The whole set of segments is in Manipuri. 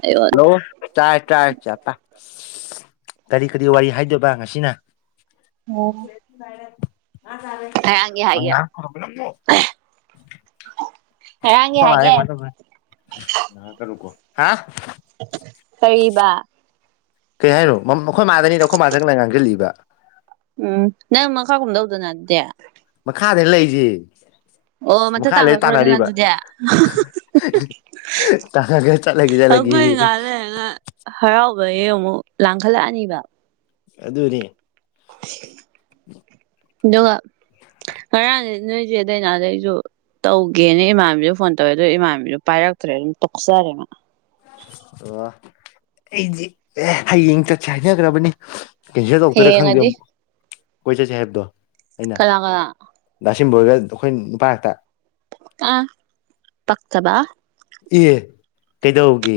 ꯑꯌꯣ ꯍꯜꯂꯣ ꯇꯥꯏ ꯇꯥꯏ [unintelligible] ꯀꯔꯤ ꯀꯔꯤ ꯋꯥꯔꯤ ꯍꯥꯏꯗꯕ ꯉꯁꯤꯅ ꯉꯔꯥꯡꯒꯤ ꯍꯥꯏꯒꯦ [unintelligible] ꯉꯔꯥꯡꯒꯤ ꯑꯈꯣꯏ ꯍꯥꯏꯒꯦ ꯃꯥꯖꯤꯅ [unintelligible] ꯉꯥꯡꯉꯛꯀꯅꯨꯀꯣ ꯍꯥ ꯀꯩꯕ ꯀꯩ ꯍꯥꯏꯅꯣ ꯃꯝ ꯑꯩꯈꯣꯏ ꯃꯥꯥꯗꯅꯤꯗ ꯑꯩꯈꯣꯏ ꯃꯥ ꯆꯪꯖꯜꯂꯛ ꯉꯥꯡꯖꯤꯜꯂꯛꯏꯕ ꯎꯝ ꯅꯪ ꯃꯈꯥ ꯀꯨꯝꯗꯧꯗꯅ ꯑꯗꯨꯗꯤ ꯃꯈꯥꯗꯅꯤ ꯂꯩꯖꯦ ꯑꯣ ꯃꯊꯛ ꯃꯈꯥ ꯂꯩ ꯇꯥꯡꯈꯠꯈ꯭ꯔꯣꯗꯅ ꯇꯥꯟꯅꯔꯤꯕ ꯑꯗꯨꯗꯤ ꯇꯥꯅꯒꯦꯔ ꯆꯠꯂꯒꯦ ꯑꯩꯈꯣꯏ ꯆꯠꯂꯒꯦꯌꯦ ꯉꯍꯥꯛ ꯂꯩꯔꯒ ꯍꯔꯥꯎꯕꯒꯤ ꯑꯃꯨꯛ ꯂꯥꯡꯈꯠꯂꯛꯑꯅꯤꯕ ꯑꯗꯨꯅꯤ [unintelligible] [inaudible] ꯑꯗꯨꯒ ꯉꯔꯥꯡꯗꯤ ꯅꯣꯏꯆꯦ ꯗꯥꯏꯅꯥꯗ ꯑꯩꯖꯨ ꯇꯧꯒꯦꯅ ꯏꯃꯥꯟꯅꯕꯤꯗ ꯐꯣꯟ ꯇꯧꯋꯦ ꯑꯗꯨꯒ ꯏꯃꯥꯟꯕꯤꯗꯨ ꯄꯥꯏꯔꯛꯇ꯭ꯔꯦ ꯑꯗꯨꯝ ꯇꯣꯛꯆꯔꯦ ꯃꯥ ꯑꯣ ꯑꯩꯗꯤ ꯑꯦ ꯍꯌꯦꯡ ꯆꯠꯁꯦ ꯍꯥꯏꯅꯒ꯭ꯔꯕꯅꯤ ꯀꯦꯟꯁꯦꯜ ꯇꯧꯔꯛꯇꯣꯏꯔꯥ ꯈꯪꯗꯦ ꯍꯌꯦꯡꯑꯗꯤ ꯑꯃꯨꯛ ꯀꯣꯏ ꯆꯠꯁꯦ ꯍꯥꯏꯕꯗꯣ ꯑꯩꯅ ꯀꯅꯥ ꯀꯅꯥ ꯗꯥꯁꯤꯟꯕꯔꯒ ꯑꯩꯈꯣꯏ ꯅꯨꯄꯥ ꯉꯥꯛꯇ꯫ ꯑꯥ ꯄꯛꯇꯥꯕ ꯏꯑꯦ ꯀꯩꯗꯧꯔꯒꯦ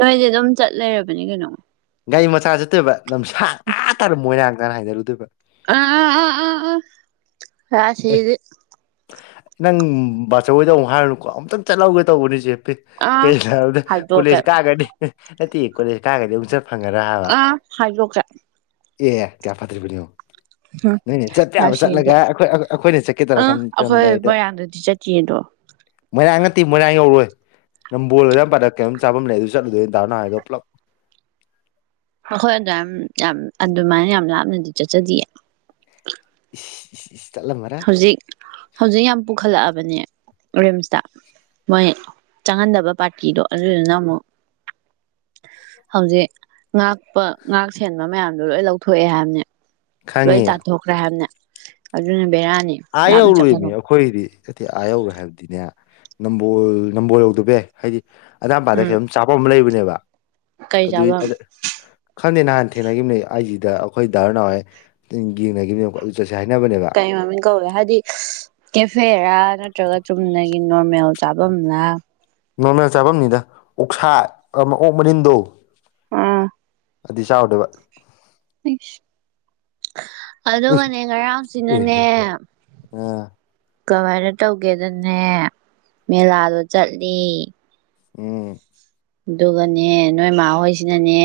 ꯅꯣꯏꯗꯤ ꯑꯗꯨꯝ ꯆꯠ ꯂꯩꯔꯕꯅꯤ ꯀꯩꯅꯣ ꯒꯥꯔꯤ ꯃꯆꯥ ꯆꯠꯇꯣꯏꯕ ꯂꯝꯁꯥꯡ ꯑꯥ ꯇꯥꯅꯥ ꯃꯣꯏꯔꯥꯡ ꯇꯥꯅ ꯍꯥꯏꯒꯠꯂꯨꯗꯣꯏꯕ ꯑꯥ ꯑꯥ ꯑꯥ ꯑꯥ ꯑꯥ ꯔꯥꯁꯤꯗꯤ ꯅꯪ ꯕꯥꯆꯧ ꯍꯣꯏꯗ ꯑꯃꯨꯛ ꯍꯥꯏꯔꯨꯅꯨꯀꯣ ꯑꯃꯨꯛꯇꯪ ꯆꯠꯍꯧꯒꯦ ꯇꯧꯕꯅꯤ ꯆꯦꯄꯤꯛ ꯑ ꯀꯩꯒꯤꯅꯣ ꯍꯥꯏꯕꯗ ꯍꯥꯏꯗꯣꯛꯀꯦ ꯀꯣꯂꯦꯁ ꯀꯥꯒꯔꯅꯤ ꯅꯠꯇꯦ ꯀꯣꯂꯦꯖ ꯀꯥꯔꯒꯗꯤ ꯑꯃꯨꯛ ꯆꯠ ꯐꯪꯉꯔ ꯍꯥꯏꯕ ꯑ ꯍꯥꯏꯗꯣꯛꯀꯦ ꯑꯦ ꯀꯌꯥ ꯐꯠꯇ꯭ꯔꯤꯕꯅꯤꯣ ꯎꯝ ꯅꯣꯏꯅꯦ ꯆꯠꯄꯦ ꯌꯥꯕ ꯔꯥꯁꯤꯗꯤ ꯆꯠꯂꯒ ꯑꯩꯈꯣꯏ ꯑꯩꯈꯣꯏꯅ ꯆꯠꯀꯦ ꯑꯥ ꯑꯩꯈꯣꯏ ꯇꯧꯔꯛꯔꯝꯗꯥꯏꯗ ꯃꯣꯏꯔꯥꯡꯗꯗꯤ ꯆꯠꯇꯤꯌꯦꯗꯣ ꯃꯣꯏꯔꯥꯡ ꯉꯠꯇꯦ ꯃꯣꯏꯔꯥꯡ ꯌꯧꯔꯣꯏ ꯅꯝꯕꯣꯗ ꯌꯥꯝ ꯄꯥꯗ ꯀꯩꯅꯝ ꯆꯥꯝ ꯂꯩ ꯑꯗꯨ ꯆꯠꯂꯗꯣꯏꯅ ꯇꯧꯅ ꯍꯥꯏꯔꯣ ꯄꯨꯂꯞ ꯑꯩꯈꯣꯏ ꯑꯗꯨ ꯌꯥꯝ ꯑꯗꯨꯃꯥꯏꯅ ꯌꯥꯝ ꯂꯥꯞꯅꯗꯤ ꯆꯠꯆꯗꯤꯌꯦ [unintelligible] ꯍꯧꯖꯤꯛ ꯍꯧꯖꯤꯛ ꯌꯥꯝ ꯄꯨꯈꯠꯂꯛꯑꯕꯅꯦ ꯔꯤꯝꯁꯇ ꯃꯣꯏ ꯆꯪꯍꯟꯗꯕ ꯄꯥꯔꯇꯤꯗꯣ ꯑꯗꯨꯗꯨꯅ ꯑꯃꯨꯛ ꯍꯧꯖꯤꯛ ꯉꯥꯛꯄ ꯉꯥꯛ ꯁꯦꯟꯕ ꯃꯌꯥꯝꯗꯣ ꯂꯣꯏ ꯂꯧꯊꯣꯛꯑꯦ ꯍꯥꯏꯕꯅꯤ ꯂꯣꯏ ꯈꯪꯉꯦ ꯇꯥꯟꯊꯣꯛꯈ꯭ꯔꯦ ꯍꯥꯏꯕꯅꯦ ꯑꯗꯨꯅ ꯕꯦꯔꯥꯅꯤ ꯑꯌꯦ ꯂꯥꯞꯅ ꯑꯣꯔ ꯑꯣꯏꯣꯏ ꯆꯠꯀꯅꯨ ꯑꯩꯈꯣꯏꯗꯤ ꯏꯊꯤ ꯑꯥ ꯌꯧꯔꯣꯏ ꯍꯥꯏꯕꯗꯤꯅꯦ ꯅꯝꯕꯣꯜ ꯅꯝꯕꯣꯜ ꯌꯧꯗꯕ ꯌꯥꯏ ꯍꯥꯏꯗꯤ ꯑꯗꯥꯝꯄꯥꯗ ꯎꯝ ꯈꯤꯇꯝ ꯆꯥꯄ ꯑꯃ ꯂꯩꯕꯅꯦꯕ ꯀꯩ ꯑꯗꯨꯏ ꯆꯥꯐꯝ ꯈꯪꯗꯦ ꯅꯍꯥꯟ ꯊꯦꯡꯅꯈꯤꯕꯅꯤ ꯑꯩꯁꯤꯗ ꯑꯩꯈꯣꯏ ꯗꯥꯔ ꯅꯥꯎꯋꯦ ꯌꯦꯡꯅꯈꯤꯕꯅꯦꯕꯀꯣ ꯑꯗꯨ ꯆꯠꯁꯦ ꯍꯥꯏꯅꯕꯅꯦꯕ ꯃꯤ ꯀꯧꯋꯦ ꯍꯥꯏꯗꯤ ꯀꯦꯐꯦꯔꯥ ꯅꯠꯇ꯭ꯔꯒ ꯆꯨꯝꯅꯒꯤ ꯅꯣꯔꯃꯦꯜ ꯆꯥꯐꯝꯂ ꯅꯣꯔꯃꯦꯜ ꯆꯥꯐꯝꯅꯤꯗ ꯑꯣꯛꯁꯥ ꯃ ꯑꯣꯛ ꯃꯔꯤꯟꯗꯣ ꯑꯥ ꯑꯗꯨꯗꯤ ꯆꯥꯎꯥꯎꯗꯕ ꯄꯁ ꯑꯗꯨꯒꯅꯦ ꯉꯔꯥꯡꯁꯤꯅꯅꯦ ꯑꯦꯍꯦ ꯑ ꯀꯃꯥꯏꯅ ꯇꯧꯒꯦꯗꯅꯦ ꯃꯦꯂꯥꯗꯣ ꯆꯠꯂꯤ ꯑꯣ ꯑꯗꯨꯒꯅꯦ ꯅꯣꯏ ꯏꯃꯥꯍꯣꯏꯁꯤꯅꯅꯦ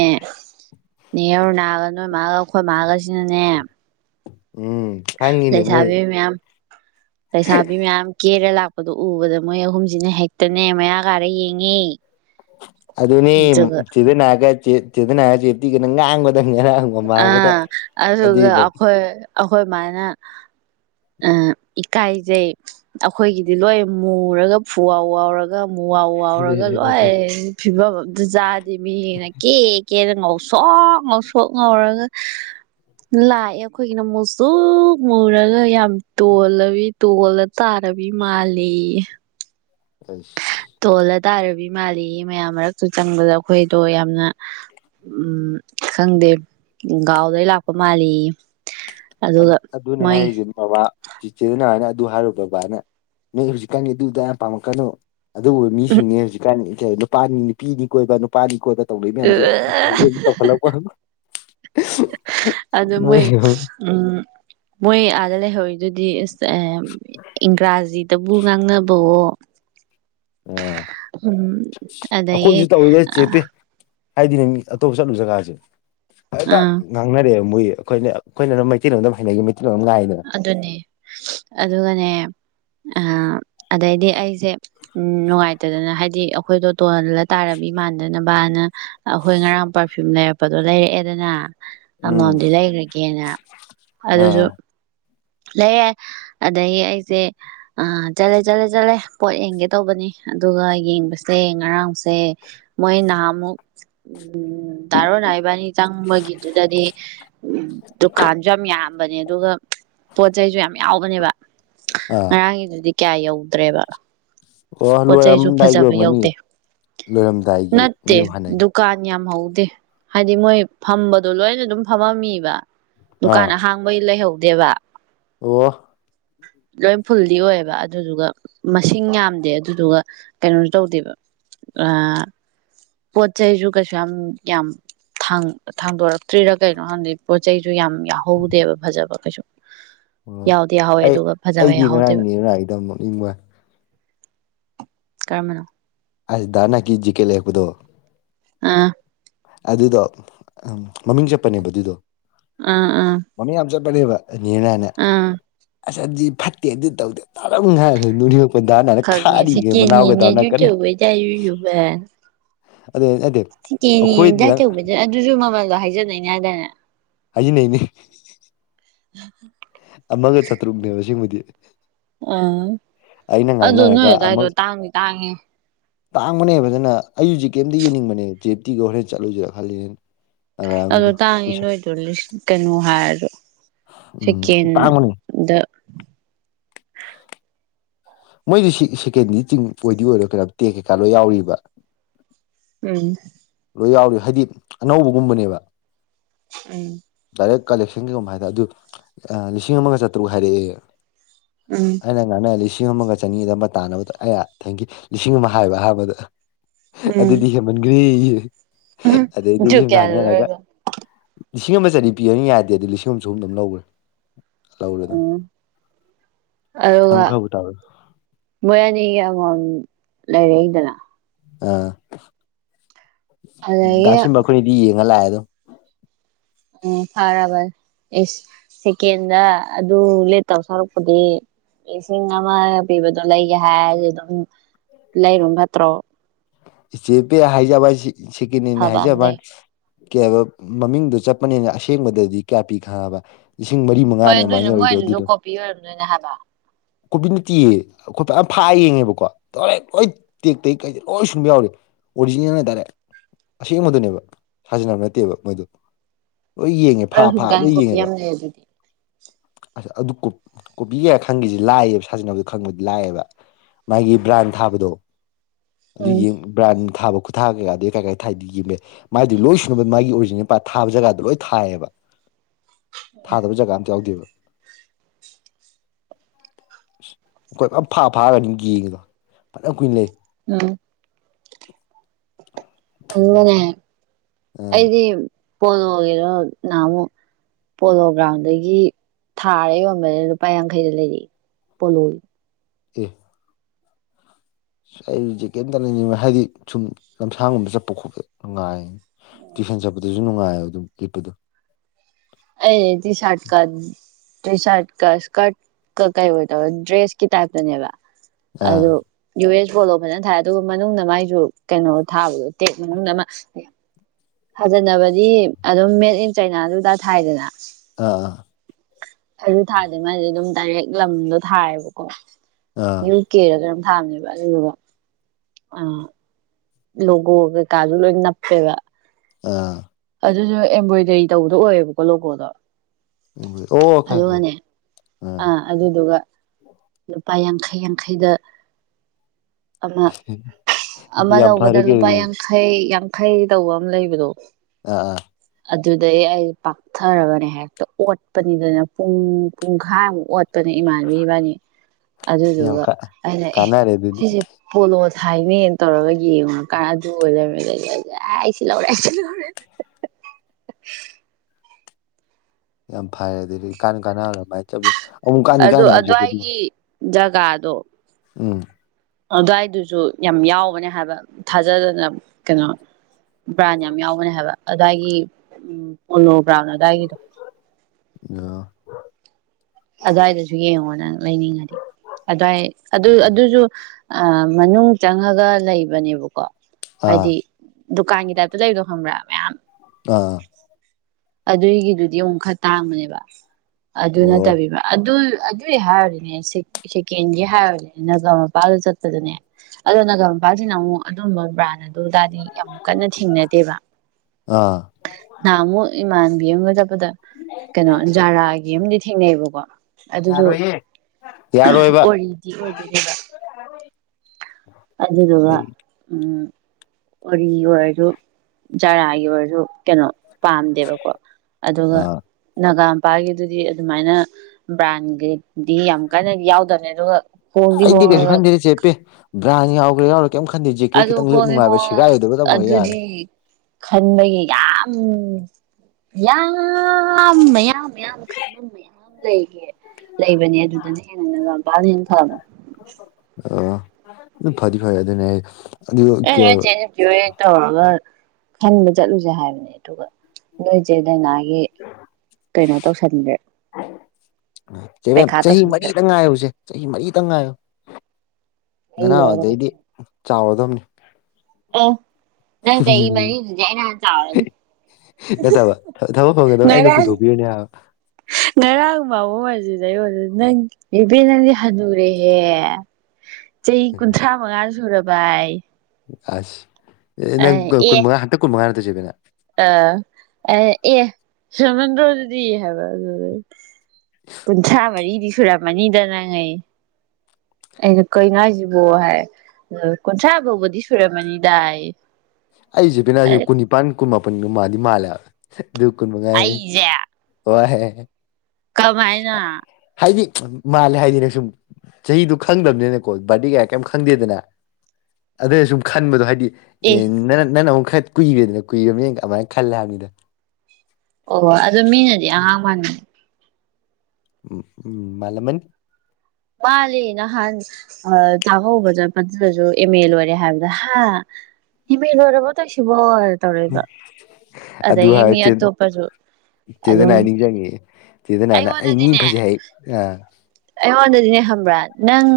ꯅꯦꯍꯔꯨ ꯅꯥꯒ ꯅꯣꯏ ꯃꯥꯒ ꯑꯩꯈꯣꯏ ꯃꯥꯒ ꯁꯤꯅꯅꯦ ꯎꯝ ꯈꯪꯉꯤꯅꯦ ꯃꯣꯏ ꯄꯁꯕꯤ ꯃꯌꯥꯝ [inaudible] ꯂꯩꯁꯥꯕꯤ ꯃꯌꯥꯝ ꯀꯦꯔ ꯂꯥꯛꯄꯗꯣ ꯎꯕꯗ ꯃꯣꯏ ꯑꯍꯨꯝꯁꯤꯅ ꯍꯦꯛꯇꯅꯦ ꯃꯌꯥ ꯀꯥꯔ ꯌꯦꯡꯉꯤ ꯑꯗꯨꯅꯦ ꯑꯗꯨꯒ ꯆꯗꯅꯥꯒ ꯆ ꯆꯗꯅꯥꯒ ꯆꯦꯠꯇꯤ ꯀꯅꯤꯡꯉꯕꯗ ꯑꯥ ꯑꯗꯨꯒ ꯑꯩꯈꯣꯏ ꯑꯩꯈꯣꯏꯃꯥꯏꯅ ꯎ ꯏꯀꯥꯏꯖꯩ ꯑꯩꯈꯣꯏꯒꯤꯗꯤ ꯂꯣꯏ ꯃꯨꯔꯒ ꯐꯨꯋꯥꯥꯎ ꯋꯥꯎꯔꯒ ꯒ ꯑꯃꯨꯛ ꯋꯥꯎ ꯋꯥꯎꯔꯒ ꯂꯣꯏ ꯐꯤꯕꯝ ꯑꯝꯇ ꯆꯥꯗꯦ ꯃꯤꯅ ꯀꯦꯛ ꯀꯦ ꯑꯗꯨ ꯅꯧꯁꯣ ꯉꯧꯁꯣ ꯉ ꯄꯨꯔꯒ ꯂꯥꯛꯑꯦ ꯑꯩꯈꯣꯏꯒꯤꯅ ꯃꯨꯁꯨꯛ ꯃꯨꯔꯒ ꯌꯥꯝ ꯇꯣꯜꯂꯕꯤ ꯇꯣꯜꯂ ꯇꯥꯔꯕꯤ ꯃꯥꯜꯂꯤ ꯑ ꯇꯣꯜꯂ ꯇꯥꯔꯕꯤ ꯃꯥꯜꯂꯤ ꯃꯌꯥꯝ ꯃꯔꯛꯇꯨ ꯆꯪꯕꯗ ꯑꯩꯈꯣꯏꯗꯣ ꯌꯥꯝꯅ ꯎꯝ ꯈꯪꯗꯦ ꯒꯥꯎꯗꯩ ꯂꯥꯛꯄ ꯃꯥꯜꯂꯤ ꯑ ꯑꯗꯨꯒ ꯑꯗꯨꯅ ꯍ ꯃꯣꯏ ꯍꯥꯏꯖꯦ ꯕꯕꯥ ꯆꯤꯆꯦꯗꯨꯅ ꯍꯥꯏꯅ ꯑꯗꯨ ꯍꯥꯏꯔꯨꯕ ꯕꯕꯥꯅ ꯅꯣꯏ ꯍꯧꯖꯤꯛꯀꯥꯟꯒꯤ ꯑꯗꯨꯗ ꯌꯥꯝ ꯄꯥꯝꯃꯛꯛꯀꯅꯨ ꯑꯗꯨꯕꯨꯕ ꯃꯤꯁꯤꯡꯅꯦ ꯍꯧꯖꯤꯛꯀꯥꯟ ꯅꯨꯄꯥꯅꯤ ꯅꯨꯄꯤꯅꯤ ꯀꯣꯏꯕ ꯄꯥꯅꯤ ꯈꯣꯠꯅ ꯇꯧꯗꯣꯏ ꯃꯌꯥꯝꯁꯦ ꯑꯗꯨ ꯇꯧꯈꯠꯂꯛꯄ ꯑꯗꯨ ꯃ ꯃꯣꯏ ꯎꯝ ꯃꯣꯏ ꯑꯗ ꯂꯩ ꯍ ꯑꯗꯨꯗꯤ ꯑ ꯏꯪꯒ꯭ꯔꯥꯖꯤꯗꯕꯨ ꯉꯥꯡꯅꯕꯣ ꯎꯝ ꯑꯗꯒꯤꯦ ꯑꯩꯈꯣꯏꯁꯨ ꯇꯧꯔꯤꯗ ꯑ ꯆꯦꯄꯤ ꯍꯥꯏꯗꯤꯅꯦ ꯑꯇꯣꯞꯄ ꯆꯠꯂꯨ ꯆꯒꯁꯦ ꯑꯥ ꯉꯥꯡꯅꯔꯦꯕ ꯃꯣꯏ ꯑꯩꯈꯣꯏꯅ ꯑꯩꯈꯣꯏꯅ ꯑꯗꯨꯝ ꯃꯩꯇꯩꯂꯣꯟꯣꯝ ꯍꯩꯅꯩꯌꯦ ꯃꯩꯇꯩꯂꯣꯟꯝ ꯉꯥꯏꯗꯅ ꯑꯗꯨꯅꯤ ꯑꯗꯨꯒꯅꯦ ꯑꯥ ꯑꯗꯩꯗꯤ ꯑꯩꯖꯦ ꯎꯝ ꯅꯨꯡꯉꯥꯏꯇꯗꯅ ꯍꯥꯏꯗꯤ ꯑꯩꯈꯣꯏꯗꯣ ꯇꯣꯜꯂ ꯇꯥꯔꯕꯤ ꯃꯥꯟꯗꯅꯕꯅ ꯑꯈꯣꯏ ꯉꯔꯥꯡ ꯄꯥꯔꯐ꯭ꯌꯨꯝ ꯂꯩꯔꯛꯄꯗꯣ ꯂꯩꯔꯛꯑꯦꯗꯅ ꯎꯝ ꯑꯃꯃꯝꯗꯤ ꯂꯩꯈ꯭ꯔꯒꯦꯅ ꯑꯗꯨꯁꯨ ꯑꯥ ꯂꯩꯔꯦ ꯑꯗꯒꯤ ꯑꯩꯁꯦ ꯑꯥ ꯆꯠꯂꯦ ꯆꯠꯂꯦ ꯆꯠꯂꯦ ꯄꯣꯠ ꯌꯦꯡꯒꯦ ꯇꯧꯕꯅꯤ ꯑꯗꯨꯒ ꯌꯦꯡꯕꯁꯦ ꯉꯔꯥꯡꯁꯦ ꯃꯣꯏ ꯅꯍꯥꯟꯃꯨꯛ ꯎꯝ ꯗꯥ ꯔꯣꯅꯥꯜ ꯏꯕꯅꯤ ꯆꯪꯕꯒꯤꯗꯨꯗꯗꯤ ꯎꯝ ꯗꯨꯀꯥꯟꯁꯨ ꯌꯥꯝ ꯌꯥꯝꯕꯅꯦ ꯑꯗꯨꯒ ꯄꯣꯠ ꯆꯩꯁꯨ ꯌꯥꯝ ꯌꯥꯎꯕꯅꯦꯕ ꯑꯥ ꯉꯔꯥꯡꯒꯤꯗꯨꯗꯤ ꯀꯌꯥ ꯌꯧꯗ꯭ꯔꯦꯕ ꯑꯣ ꯄꯣꯠ ꯆꯩꯁꯨ ꯂꯣꯏꯔꯝꯗꯥꯏꯒꯤ ꯐꯖꯕ ꯌꯧꯗꯦ ꯑꯣꯏꯔꯝꯒꯅꯤ ꯂꯣꯏꯔꯝꯗꯥꯏꯒꯤ ꯅꯠꯇꯦ ꯃꯣꯏꯁꯨ ꯍꯥꯟꯅꯩ ꯗꯨ ꯀꯥꯟ ꯌꯥꯝ ꯍꯧꯗꯦ ꯍꯥꯏꯗꯤ ꯃꯣꯏ ꯐꯝꯕꯗꯣ ꯂꯣꯏꯅ ꯑꯗꯨꯝ ꯐꯝꯃꯝꯃꯤꯕ ꯗꯨꯀꯥꯟ ꯑꯥ ꯑꯍꯥꯡꯕ ꯂꯩꯍꯧꯗꯦꯕ ꯑꯣ ꯂꯣꯏ ꯐꯨꯜꯗꯤ ꯑꯣꯏꯌꯦꯕ ꯑꯗꯨꯗꯨꯒ ꯃꯁꯤꯡ ꯌꯥꯝꯗꯦ ꯗꯨꯗꯨꯒ ꯀꯩꯅꯣꯁꯨ ꯇꯧꯗꯦꯕ ꯑꯥ ꯄꯣꯠ ꯆꯩꯁꯨ ꯀꯩꯁꯨ ꯌꯥꯝ ꯌꯥꯝ ꯊꯥꯡ ꯊꯥꯡꯗꯣꯔꯛꯇ꯭ꯔꯤꯔꯥ ꯀꯩꯅꯣ ꯍꯥꯟꯗꯤ ꯄꯣꯠ ꯆꯩꯁꯨ ꯌꯥꯝ ꯌꯥꯎꯍꯧꯗꯦꯕ ꯐꯖꯕ ꯀꯩꯁꯨ ꯑꯣ ꯌꯥꯎꯗꯤ ꯌꯥꯎꯍꯧꯋꯦ ꯑꯩ ꯑꯗꯨꯒ ꯐꯖꯕ ꯑꯩꯗꯤ ꯉꯔꯥꯡ ꯌꯥꯎꯍꯧꯗꯦꯕ ꯌꯦꯡ ꯂꯥꯛꯏꯗꯣ ꯌꯥꯝ ꯅꯣꯛꯅꯤꯡꯕꯋꯥꯅꯦ ꯀꯔꯝꯕꯅꯣ ꯑꯁ ꯗꯥ ꯅꯥꯏꯀꯤ ꯀꯤ ꯖꯤꯀꯦꯠ ꯂꯩꯔꯛꯄꯗꯣ ꯎꯝ ꯑꯗꯨꯗꯣ ꯑꯝ ꯃꯃꯤꯡ ꯆꯠꯄꯅꯦꯕ ꯑꯗꯨꯗꯣ ꯎꯝ ꯎꯝ ꯃꯃꯤꯡ ꯌꯥꯝ ꯆꯠꯄꯅꯦꯕ [unintelligible] ꯍꯥꯏꯅ ꯑꯁ ꯑꯗꯤ ꯐꯠ ꯇꯦ ꯗꯨ ꯇꯧꯗꯦ ꯗꯥꯗꯨꯝ ꯉꯥꯡꯂꯩ ꯅꯣꯡꯅꯤꯡꯉꯛꯄꯥ ꯗꯥ ꯅꯥꯜꯅꯥ ꯈꯪꯉꯦ ꯈꯥꯔꯤ ꯅꯦ ꯁꯦꯀꯦꯟ ꯃꯅꯥꯎꯒꯥ ꯗꯥ ꯍꯦꯟꯒꯁꯨ [unintelligible] [unintelligible] ꯑꯗꯣ ꯑꯗꯦ [unintelligible] ꯑꯗꯨꯁꯨ ꯃꯃꯜꯗꯣ ꯍꯥꯏꯖꯟꯅꯩꯅꯦ ꯍꯥꯏꯗꯥꯏꯅꯦ ꯍꯥꯏꯖꯤꯟꯅꯩꯅꯦ [unintelligible] ꯑꯃꯒ ꯆꯥꯇ꯭ꯔꯨꯛꯅꯦꯕ ꯑꯁꯦꯕꯩꯗꯤ ꯎꯝ ꯑꯗꯨ ꯅꯣꯏ ꯑꯗꯨꯋꯥꯏꯗꯣ ꯇꯥꯡꯗ ꯇꯥꯡꯉꯦꯍꯦ ꯇꯥꯡꯕꯅꯦꯕ ꯐꯖꯅ ꯑꯩꯖꯨ ꯖꯦꯀꯦꯠ ꯑꯃꯗꯤ ꯌꯦꯅꯤꯡꯕꯅꯦ ꯖꯦꯞꯇꯤꯒ ꯍꯣꯔꯦꯟ ꯆꯠꯂꯨꯁꯤꯔ ꯈꯟꯂꯤꯅꯦ ꯑꯝ ꯇꯥꯡꯉꯦ ꯅꯣꯏꯗꯣ ꯂꯤꯁꯤꯡ ꯀꯩꯅꯣ ꯍꯥꯏꯔꯁꯨ ꯎꯝ ꯇꯥꯡꯕꯅꯤ ꯁꯦꯀꯦꯟꯗ ꯃꯣꯏꯗꯤ ꯁꯤ ꯁꯤꯀꯦꯟꯗꯤ ꯆꯤꯡ ꯑꯣꯏꯗꯤ ꯑꯣꯏꯔꯒ ꯀꯩꯅꯣ ꯇꯦꯛ ꯀꯩꯀꯥ ꯂꯣꯏ ꯌꯥꯎꯔꯤꯕ ꯎꯝ ꯂꯣꯏ ꯌꯥꯎꯔꯤ ꯍꯥꯏꯗꯤ ꯑꯅꯧꯕꯒꯨꯝꯕꯅꯦꯕ ꯎꯝ ꯗꯥꯏꯔꯦꯛ ꯀꯂꯦꯛꯁꯟ ꯀꯩꯒꯨꯝꯕ ꯍꯥꯏꯗꯥ ꯑꯗꯨ ꯂꯤꯁꯤꯡ ꯑꯃꯒ ꯆꯥꯇ꯭ꯔꯨꯛ ꯍꯥꯏꯔꯛꯑꯦꯌꯦ ꯎꯝ ꯑꯩꯅ ꯉꯥꯡꯅ ꯂꯤꯁꯤꯡ ꯑꯃꯒ ꯆꯅꯤꯗ ꯑꯃ ꯇꯥꯟꯅꯕꯗ ꯑꯩꯅ ꯊꯦꯡꯀꯤ ꯂꯤꯁꯤꯡ ꯑꯃ ꯍꯥꯏꯕ ꯑꯍꯥꯟꯕꯗ ꯎꯝ ꯑꯗꯨꯗꯤ ꯍꯦꯃꯟꯈ꯭꯭ꯔꯦꯌꯦ ꯎꯝ ꯑꯗꯩꯗꯤ ꯖꯨ ꯁꯨꯝ ꯀꯌꯥꯗ ꯍꯥꯏꯅꯔꯒ ꯂꯧꯔꯤꯕ ꯂꯤꯁꯤꯡ ꯑꯃ ꯆꯅꯤ ꯄꯤꯒꯦ ꯍꯥꯏꯃꯤ ꯌꯥꯗꯦ ꯑꯗꯨ ꯂꯤꯁꯤꯡ ꯑꯃ ꯆꯍꯨꯝꯗꯥ ꯑꯗꯨꯝ ꯂꯧꯈ꯭ꯔꯦ ꯂꯧꯔꯦ ꯑꯗꯨꯝ ꯎꯝ ꯑꯗꯨꯝ ꯑꯗꯨꯒ ꯈꯔꯕꯨ ꯇꯥꯔꯦ ꯃꯣꯏ ꯑꯅꯤꯒꯤ ꯑꯃꯃꯝ ꯂꯩꯔꯛꯏꯗꯅ ꯑꯥ ꯑꯗꯒꯤ ꯗꯥꯁꯤꯝꯕ ꯑꯩꯈꯣꯏꯗꯤ ꯌꯦꯡꯉ ꯂꯥꯛꯑꯦ ꯑꯗꯨꯝ ꯎꯝ ꯐꯔꯕꯅꯦ ꯏꯁ ꯁꯦꯀꯦꯟꯗ ꯑꯗꯨ ꯂꯤꯠꯇꯧ ꯁꯔꯨꯛꯄꯨꯗꯤ ꯂꯤꯁꯤꯡ ꯑꯃ ꯄꯤꯕꯗꯣ ꯂꯩꯒꯦ ꯍꯥꯏꯗꯤ ꯑꯗꯨꯝ ꯂꯩꯔꯨꯝ ꯐꯠꯇ꯭ꯔꯣ ꯆꯦ ꯄꯦ ꯍꯥꯏꯖꯕꯩ ꯁꯦꯀꯦꯟꯗꯍꯦꯟꯅꯤ ꯐꯕ ꯑꯝꯗꯩ ꯍꯥꯏꯖꯕꯅꯤ ꯃꯃꯤꯡꯗꯣ ꯆꯠꯄꯅꯤꯅ ꯑꯁꯦꯡꯕꯗꯗꯤ ꯀꯌꯥ ꯄꯤ ꯈꯪꯉꯕ ꯂꯤꯁꯤꯡ ꯃꯔꯤ ꯃꯉꯥ ꯍꯣꯏ ꯑꯗꯨꯏꯅꯦ ꯃꯣꯏꯗꯨꯁꯨ ꯀꯣꯄꯤ ꯑꯣꯏꯔꯝꯗꯣꯏꯅꯦ ꯍꯥꯏꯕ ꯀꯣꯏꯄꯤ ꯅꯠꯇꯦꯌꯦ ꯑꯩꯈꯣꯏꯄ ꯌꯥꯝ ꯐꯥ ꯌꯦꯡꯉꯦꯕꯀꯣ ꯇꯧꯔꯦ ꯂꯣꯏ ꯇꯦ ꯇꯦꯛ ꯀꯩ ꯂꯣꯏ ꯁꯨꯝꯕ ꯌꯥꯎꯔꯤ ꯑꯣꯔꯤꯖꯤꯅꯦꯜ ꯍꯥꯏꯇꯥꯔꯦ ꯑꯁꯦꯡꯕꯗꯨꯅꯦꯕ ꯁꯥꯖꯤꯟꯅꯕ ꯅꯠꯇꯦꯕ ꯃꯣꯏꯗ ꯂꯣꯏ ꯌꯦꯡꯉꯦ ꯑꯩ ꯐꯥ ꯐꯥ ꯍꯧꯖꯤꯛꯀꯥꯟ ꯂꯣꯏ ꯀꯣꯄꯤ ꯌꯦꯡꯉꯦꯕ ꯌꯥꯝ ꯂꯩ ꯑꯗꯨꯗꯤ ꯑꯁ ꯑꯗꯨ ꯀꯣꯄꯤ ꯀꯌꯥ ꯈꯪꯒꯁꯤ ꯂꯥꯛꯑꯦꯕ ꯁꯥꯖꯤꯟꯅꯕꯗ ꯈꯪꯕꯗꯤ ꯂꯥꯛꯑꯦꯕ ꯃꯥꯒꯤ ꯕ꯭ꯔꯥꯟ ꯊꯥꯕꯗꯣ ꯑꯗꯨ ꯎꯝ ꯌꯦꯡ ꯕ꯭ꯔꯥꯟ ꯊꯥꯕ ꯈꯨꯠꯊꯥ ꯀꯩꯀꯥ ꯑꯗꯨ ꯀꯩ ꯀꯥꯏ ꯊꯥꯏꯗꯤ ꯌꯦꯡꯕ ꯌꯥ ꯃꯥꯏꯗꯤ ꯂꯣꯏ ꯁꯨꯅꯕ ꯃꯥꯒꯤ ꯑꯣꯔꯤꯖꯤꯅꯦꯜ ꯊꯥꯕ ꯖꯒꯥꯗꯣ ꯂꯣꯏ ꯊꯥꯏꯑꯌꯦꯕ ꯊꯥꯗꯕ ꯖꯒꯥ ꯑꯝꯇ ꯌꯥꯎꯗꯦꯕ [inaudible] ꯑ ꯑꯩꯈꯣꯏ ꯄꯨ ꯐꯥ ꯐꯥꯒꯅꯤ ꯌꯦꯡꯉꯤꯗꯣ ꯐꯖꯅ ꯀꯨꯏꯅ ꯂꯩ ꯎꯝ [inaudible] ꯑꯗꯨꯅꯦ ꯑꯥ ꯑꯩꯗꯤ ꯄꯣꯂ ꯑꯣꯏꯒꯦꯔꯣ ꯅꯥꯃꯨ ꯄꯣꯂꯣ ꯒ꯭ꯔꯥꯎꯟꯗꯒꯤ ꯊꯥꯔ ꯌꯣꯟꯕꯅꯤ ꯂꯨꯄꯥ ꯌꯥꯡꯈꯩꯗ ꯂꯩꯔꯛꯑꯦ ꯄꯣꯂꯣꯒꯤ ꯎ ꯑ ꯑꯩꯁꯦ ꯀꯩꯝꯇ ꯂꯩꯅꯤꯡꯕ ꯍꯥꯏꯗꯤ ꯁꯨꯝ ꯂꯝꯁꯥꯡꯒꯨꯝꯕ ꯆꯠꯄ ꯈꯣꯠꯄ ꯅꯨꯡꯉꯥꯏꯅꯤ ꯇꯨꯐꯟ ꯆꯠꯄꯗꯨꯗꯁꯨ ꯅꯨꯡꯉꯥꯏꯕ ꯑꯗꯨꯝ ꯂꯤꯠꯄꯗꯣ ꯑꯦ ꯇꯤ ꯁꯠꯀ ꯇꯤ ꯁꯥꯔꯠꯀ ꯏꯁꯀꯥꯔꯠꯀ ꯀꯩ ꯑꯣꯏ ꯇꯧꯔ ꯗ꯭ꯔꯦꯁꯀꯤ ꯇꯥꯏꯞꯇꯅꯦꯕ ꯑꯥ ꯑꯗꯨ ꯌꯨ ꯑꯦꯁ ꯣꯠꯂꯣ ꯐꯖꯅ ꯊꯥꯏ ꯑꯗꯨꯒ ꯃꯅꯨꯡꯗ ꯃꯥꯏꯁꯨ ꯀꯩꯅꯣ ꯊꯥꯕꯗꯣ ꯇꯦꯛ ꯃꯅꯨꯡꯗ ꯐꯖꯅꯕꯗꯤ ꯑꯗꯨꯝ ꯃꯦꯠ ꯏꯟ ꯆꯩꯅꯥꯗꯨꯗ ꯊꯥꯏꯗꯅ ꯑꯥ ꯑꯗꯨ ꯊꯥꯗꯦ ꯃꯥꯗꯤ ꯑꯗꯨꯝ ꯗꯥꯏꯔꯦꯛ ꯂꯝꯗꯣ ꯊꯥꯏꯌꯦꯕꯀꯣ ꯑꯥ ꯀꯦꯔꯒ ꯑꯗꯨꯝ ꯊꯥꯡꯉꯦꯕ ꯑꯗꯨꯗꯨꯒ ꯑ ꯂꯣꯒꯣ ꯀꯩꯀꯥꯗꯨ ꯂꯣꯏ ꯅꯞꯄꯦꯕ ꯑꯥ ꯑꯗꯨꯅ ꯑꯦꯝꯕ꯭ꯔꯣꯏꯗꯔꯤ ꯇꯧꯕꯗꯣ ꯑꯣꯏꯌꯦꯦꯕꯀꯣ ꯂꯣꯒꯣꯗꯣ ꯑꯣ ꯈ ꯑꯗ ꯈ ꯃꯅꯦꯦ ꯑꯥ ꯑ ꯑꯗꯨꯗꯨꯒ ꯂꯨꯄꯥ ꯌꯥꯡꯈꯩ ꯌꯥꯡꯈꯩꯗ ꯑꯃ ꯑꯃ ꯌꯥꯝ ꯂꯧꯕꯗ ꯐꯔꯦ ꯀꯩꯅꯣ ꯂꯨꯄꯥ ꯑꯗꯨꯗꯤ ꯌꯥꯡꯈꯩ ꯌꯥꯡꯈꯩ ꯇꯧꯕ ꯑꯃ ꯂꯩꯕꯗꯣ ꯑꯥ ꯑꯥ ꯑꯗꯨꯗꯩ ꯑꯩ ꯄꯥꯛꯊꯔꯒꯅꯦ ꯍꯦꯛꯇ ꯑꯣꯠꯄꯅꯤꯗꯅ ꯄꯨꯡ ꯄꯨꯡꯈꯥꯏꯃꯨꯛ ꯑꯣꯠ ꯆꯠꯄꯅ ꯏꯃꯥꯟꯕꯤ ꯏꯕꯥꯅꯤ ꯌꯥꯝ ꯑꯗꯨꯗꯨꯒ ꯀꯥ ꯑꯩꯅ ꯑꯦ ꯀꯥꯟꯅꯔꯦ ꯑꯗꯨꯗꯤ ꯁꯤꯁꯦ ꯄꯣꯂꯣ ꯊꯥꯏꯅꯦ ꯇꯧꯔꯒ ꯌꯦꯡꯉꯨꯔꯀꯥꯟ ꯑꯗꯨ ꯑꯣꯏꯔꯝꯃꯦꯗꯤꯁ ꯑ ꯑꯩꯁꯤ ꯂꯧꯔꯦ ꯑꯩ ꯂꯧꯔꯦ [inaudible] ꯌꯥꯝ ꯐꯔꯦ ꯑꯗꯨꯗꯤ ꯀꯥꯟ ꯀꯥꯟꯅ ꯑꯗꯨꯃꯥꯏꯅ ꯆꯠꯂ ꯑꯃꯨꯛ ꯀꯥꯟꯗꯤ ꯑꯗꯨ ꯀꯥꯟꯖꯥꯅꯤ ꯆꯦ ꯑꯗꯨꯋꯥꯏꯒꯤ ꯖꯒꯥꯗꯣ ꯑꯣ ꯑꯗꯨꯋꯥꯏꯗꯨꯁꯨ ꯌꯥꯝ ꯌꯥꯎꯕꯅꯦ ꯍꯥꯏꯕ ꯊꯥꯖꯗꯅ ꯀꯩꯅꯣ ꯕ꯭ꯔꯥꯟ ꯌꯥꯝ ꯌꯥꯎꯕꯅꯦ ꯍꯥꯏꯕ ꯑꯗꯥꯏꯒꯤ ꯎꯝ ꯑꯣꯂꯣ ꯕ꯭ꯔꯥꯟ ꯑꯏꯒꯤꯗꯣ ꯑ ꯑꯗꯨꯋꯥꯏꯗꯁꯨ ꯌꯦꯡꯉꯣꯅꯪ ꯂꯩꯅꯤꯡꯉꯗꯤ ꯑꯗꯨꯋꯥꯏ ꯑꯗꯨ ꯑꯗꯨꯁꯨ ꯃꯅꯨꯡ ꯆꯪꯉꯒ ꯂꯩꯕꯅꯦꯕꯀꯣ ꯑꯥ ꯍꯥꯏꯗꯤ ꯗꯨꯀꯥꯟꯒꯤ ꯇꯥꯏꯞꯇ ꯂꯩꯗꯣ ꯈꯪꯕ꯭ꯔꯥ ꯃꯌꯥꯝ ꯑꯥ ꯑꯗꯨꯏꯒꯤꯗꯨꯗꯤ ꯑꯃꯨꯛ ꯈꯥ ꯇꯥꯡꯕꯅꯦꯕ ꯑꯗꯨꯅ ꯑꯣ ꯑꯗꯨ ꯑꯗꯨꯏ ꯍꯥꯏꯔꯗꯤꯅꯦ ꯁꯦꯀꯦꯟꯒꯤ ꯍꯥꯏꯔꯗꯤ ꯅꯒꯥ ꯃꯄꯥꯜꯗ ꯆꯠꯄꯗꯨꯅꯦ ꯑꯗꯣ ꯅꯒꯥ ꯃꯄꯥꯁꯤꯅ ꯑꯃꯨꯛ ꯑꯗꯨꯝꯕ ꯕ꯭ꯔꯥꯟ ꯗꯨꯗꯥꯗꯤ ꯌꯥꯝ ꯀꯟꯅ ꯊꯦꯡꯅꯗꯦꯕ ꯑꯥ ꯅꯍꯥꯟ ꯃꯨꯛ ꯏꯃꯥꯟꯕꯤ ꯑꯃꯗꯥ ꯄꯗꯥ ꯀꯩꯅꯣ ꯖꯥꯔꯥꯒꯤ ꯑꯃꯗꯤ ꯊꯦꯡꯅꯩ ꯑꯕꯀꯣ ꯑꯗꯨꯖꯨ ꯌꯥꯔꯣꯏꯌꯦ ꯌꯥꯔꯣꯏꯕ ꯑꯣꯔꯤꯗꯤ ꯑꯣꯏꯗꯣꯏꯅꯦꯕ [unintelligible] ꯑꯗꯨꯗꯨ ꯒꯥ ꯑꯩ ꯎꯝ ꯑꯣꯔꯤ ꯑꯣꯏꯔꯖꯨ ꯖꯥꯔꯥꯒꯤ ꯑꯣꯏꯔꯖꯨ ꯀꯩꯅꯣ ꯄꯥꯝꯗꯦꯕꯀꯣ ꯑꯗꯨꯒ ꯑꯥ ꯅꯒꯥ ꯄꯥꯜꯒꯤꯗꯨꯗꯤ ꯑꯗꯨꯃꯥꯏꯅ ꯕ꯭ꯔꯥꯟꯒꯗꯤ ꯌꯥꯝ ꯀꯥꯏꯟꯅꯗꯤ ꯌꯥꯎꯗꯕꯅꯦ ꯑꯗꯨꯒ ꯍꯣꯡꯗꯤ ꯑꯩꯗꯤ ꯀꯩꯁꯨ ꯍꯣꯡꯉꯒ ꯈꯟꯗꯦ ꯆꯦ ꯄꯦ ꯕ꯭ꯔꯥꯟ ꯌꯥꯎꯒ‌ꯦ꯭ꯔꯥ ꯌꯥꯎꯔ‌ꯣꯏ ꯀꯩꯝ ꯈꯟꯗ‌ꯦ ꯖ‌ꯦꯀ‌ꯦꯠ ꯑꯗꯨ ꯈꯤꯇꯪ ꯂꯤꯠ ꯍꯣꯡꯉꯦ ꯅꯨꯡꯉꯥꯏꯕ ꯍꯣꯡꯉ ꯁ‌ꯦꯒꯥꯏꯔ‌ꯣꯗꯕꯥ ꯗ‌ꯪꯑ‌ꯣꯏ ꯌꯥꯔꯦ ꯑꯗꯨꯗꯤ ꯈꯟꯕꯒꯤ ꯌꯥꯝ ꯌꯥꯝ ꯃꯌꯥꯝ ꯃꯌꯥꯝ ꯈꯟꯐꯝ ꯃꯌꯥꯝ ꯂꯩꯒꯦ ꯂꯩꯕꯅꯦ ꯑꯗꯨꯗꯅ ꯍꯦꯟꯅ ꯅꯒꯥꯃꯄꯥꯜꯅ ꯍꯦꯟꯅ ꯐꯕ ꯑ ꯑꯗꯨꯝ ꯐꯗꯤ ꯐꯔꯦ ꯑꯗꯨꯅꯦ ꯑꯩ ꯑꯗꯨ ꯀꯩ [unintelligible] ꯇꯧꯔꯒ ꯈꯟꯕ ꯆꯠꯂꯨꯖ‌ꯦ ꯍꯥꯏꯕꯅꯦ ꯑꯗꯨꯒ ꯅꯣꯏ ꯆ‌ꯦ ꯗꯥꯏꯅꯥ ꯒꯤ ꯀꯩꯅꯣ ꯇꯧꯁꯟꯒꯔ‌‌ꯦ ꯆ‌ꯦ ꯕ‌ꯦꯝ ꯆꯍꯤ ꯇꯧꯁꯟꯈ꯭ꯔꯦ ꯃꯔꯤꯗꯪ ꯉꯥꯏꯌꯨꯁꯦ ꯆꯍꯤ ꯃꯔꯤꯗꯪ ꯉꯥꯏꯣꯌ‌‌ꯣ ꯑꯩ ꯂꯩꯔꯒ ꯅꯅꯥꯎꯑꯗꯩꯗꯤ ꯆꯥꯎꯔꯗꯝꯅꯤ ꯑ ꯅꯪ ꯆꯥꯍꯤ ꯃꯔꯤꯗꯨꯗꯤ ꯑꯩꯅꯥ ꯍꯥꯟ ꯅꯠꯇꯕ ꯊꯕꯛ ꯐꯪꯒꯗꯕ ꯑꯩꯅ ꯉꯔꯥꯡ ꯄꯨꯊꯣꯛꯄꯤꯔꯤꯅꯦ ꯍꯥꯏꯕ ꯉꯔꯥꯡ ꯃꯥꯕ‌ꯣꯛ ꯑꯁꯤ ꯗꯥ ꯑꯩꯉ‌ꯣꯟꯗꯥ ꯅꯪ ꯆ‌ꯦ ꯄ‌‌ꯦ ꯅꯪꯗꯤ ꯍꯟꯅꯨꯔꯦꯍꯦ [inaudible] ꯆꯍꯤ ꯀꯨꯟꯊ꯭ꯔꯥ ꯃꯉꯥ ꯁꯨꯨꯔꯕꯥꯏ ꯑꯁ ꯑꯦ ꯅꯪ ꯀꯨꯟ ꯃꯉꯥ ꯍꯟꯛꯇꯛ ꯀꯨꯟ ꯃꯉꯥ ꯅꯇ‌ꯣ ꯆ‌ꯦ ꯄ‌ꯦ ꯅꯪ ꯑ ꯑꯩ ꯑ‌ꯦ ꯍ‌ꯦꯃꯟ ꯗꯔ‌ꯣ ꯑꯗꯨꯗꯤ ꯍꯥꯏꯕ ꯀꯨꯟꯊ꯭ꯔꯥ ꯃꯔꯤꯗꯤ ꯁꯨꯔꯝꯃꯅꯤꯗ ꯅꯪ ꯑꯌ‌ꯦ ꯑꯩꯅ ꯀꯩꯅ‌ꯣ ꯍꯥꯏꯖꯤꯕꯣ ꯍꯥꯏ ꯀꯨꯟꯊ꯭ꯔꯥ ꯕꯧꯕꯗꯤ ꯁꯨꯔꯝꯃꯅꯤꯗ ꯌ‌ꯦ ꯑꯩ ꯆ‌ꯦ ꯄꯦ ꯅꯪꯁꯦ ꯀꯨꯟꯅꯤꯄꯥꯟ ꯀꯨꯟ ꯃꯥꯄꯟꯒ ꯃꯥꯟꯗꯤ ꯃꯥꯜꯂꯦ ꯍꯥꯕ ꯑꯗꯨ ꯀꯨꯟ ꯃꯉꯥ ꯍꯥꯏꯔ‌ꯦ ꯑꯩꯁꯦ ꯋꯥꯍꯦ ꯀꯃꯥꯏꯅꯥ ꯍꯥꯏꯗꯤ ꯃꯥꯜꯂꯦ ꯍꯥꯏꯗꯤ ꯅꯪ ꯁꯨꯝ ꯆꯍꯤꯗꯣ ꯈꯪꯗꯕꯅꯤꯅꯀꯣ ꯕꯥꯔꯗꯦ ꯀꯌꯥ ꯀꯩꯝ ꯈꯪꯗꯦꯗꯅ ꯑꯗꯨꯅ ꯁꯨꯝ ꯈꯟꯕꯗꯣ ꯍꯥꯏꯗꯤ ꯑꯦ ꯅꯪꯅ ꯑꯃꯨꯛ ꯈꯔ ꯀꯨꯏꯔꯦꯗꯅ ꯀꯨꯏꯔꯕꯅꯤꯅ ꯑꯃꯥꯏ ꯈꯜꯂꯦ ꯍꯥꯏꯕꯅꯤꯗ ꯑ‌ꯣ ꯍ‌‌ꯣꯏ ꯑꯗꯨ ꯃꯤꯅꯗꯤ ꯑꯉꯥꯡ ꯃꯥꯟꯕꯅ‌ꯦ ꯎꯝ ꯎꯝ ꯃꯂꯝ ꯃꯅꯤ ꯃꯥꯟꯂꯩ ꯅꯍꯥꯟ ꯑꯥ ꯆꯥꯛ ꯀꯧꯕꯥ ꯆꯠꯄꯥ ꯗꯨꯗꯁꯨ ꯑꯦ ꯃ‌ꯦ ꯂ‌ꯣꯏꯔꯦ ꯍꯥꯏꯕꯗ ꯍꯥ ꯏꯃꯦ ꯂꯣꯏꯔꯕ‌ꯣ ꯇ‌ꯣꯏꯁꯤꯕꯣ ꯇꯧꯔꯛꯏꯕ ꯑꯗꯨ ꯑꯗꯒꯤ ꯍꯥꯏꯔ ꯃꯤ ꯑꯇꯣꯞꯄꯖꯨ ꯆꯦ ꯗꯥꯏꯅꯥꯏ ꯅꯤꯡꯖꯪꯉ‌ꯦ ꯆꯦ ꯗꯥꯏꯅꯥꯅ ꯑꯩ ꯃꯤ ꯑꯩꯉꯣꯟꯗꯗꯤꯅꯦ ꯐꯖꯩ ꯍꯥꯏ ꯑ ꯑꯩꯉꯣꯟꯗꯗꯤꯅꯦ ꯈꯝꯕ꯭ꯔꯥ ꯅꯪ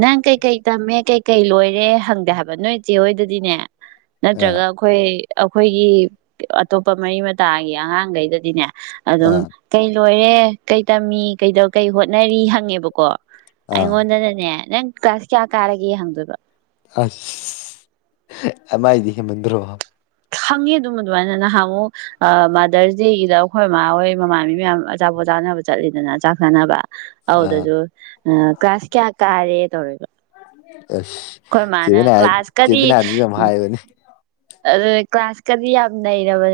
ꯅꯪ ꯀꯩꯀꯩ ꯇꯝꯃꯦ ꯀꯩꯀꯩ ꯂꯣꯏꯔꯦ ꯍꯪꯗꯦ ꯍꯥꯏꯕ ꯅꯣꯏ ꯏꯆꯦ ꯍꯣꯏꯗꯗꯤꯅꯦ ꯅꯠꯇ꯭ꯔꯒ ꯑꯥ ꯑꯩꯈꯣꯏ ꯑꯩꯈꯣꯏꯒꯤ ꯑꯇꯣꯞꯄ ꯃꯔꯤ ꯃꯇꯥꯒꯤ ꯑꯉꯥꯡꯒꯩꯗꯗꯤꯅꯦ ꯑꯗꯨꯝ ꯑꯥ ꯀꯩ ꯂꯣꯏꯔꯦ ꯀꯩ ꯇꯝꯃꯤ ꯀꯩꯗꯧ ꯀꯩ ꯍꯣꯠꯅꯔꯤ ꯍꯪꯉꯦꯕꯀꯣ ꯑꯥ ꯑꯩꯉꯣꯟꯗꯅꯅꯦ ꯅꯪ ꯀ꯭ꯂꯥꯁ ꯀꯌꯥ ꯀꯥꯔꯒꯦ ꯍꯪꯗꯣꯏꯕ ꯑꯁ ꯑꯃꯥꯏꯗꯤ ꯍꯦꯃꯟꯗ꯭ꯔꯣ ꯈꯪꯉꯦ ꯑꯗꯨꯝ ꯑꯗꯨꯃꯥꯏꯅ ꯅꯍꯥꯟꯉꯣ ꯑ ꯃꯥꯗꯔꯁ ꯗꯦꯒꯤꯗ ꯑꯩꯈꯣꯏꯃꯥ ꯍꯣꯏ ꯃꯃꯥꯟꯕꯤ ꯃꯌꯥꯝ ꯑꯆꯥꯄꯣꯠ ꯆꯥꯅꯕ ꯆꯠꯂꯤꯗꯅ ꯆꯥꯛ ꯆꯥꯅꯕ ꯑꯥ ꯑꯗꯨꯗꯁꯨ ꯀ꯭ꯂꯥꯁ ꯀꯌꯥ ꯀꯥꯔꯦ ꯇꯧꯔꯛꯏꯕ ꯑꯁ ꯆꯤꯗꯅꯥ ꯀ꯭ꯂꯥꯁꯀꯗꯤ ꯆꯤꯗꯅꯥꯁꯤꯁꯨ ꯌꯥꯝ ꯍꯥꯏꯕꯅꯤ ꯑꯗꯨꯅ‌ꯦ ꯀ꯭ꯂꯥꯁ ꯀꯗꯤ ꯌꯥꯝ ꯅꯩꯔꯕꯅ‌ꯦ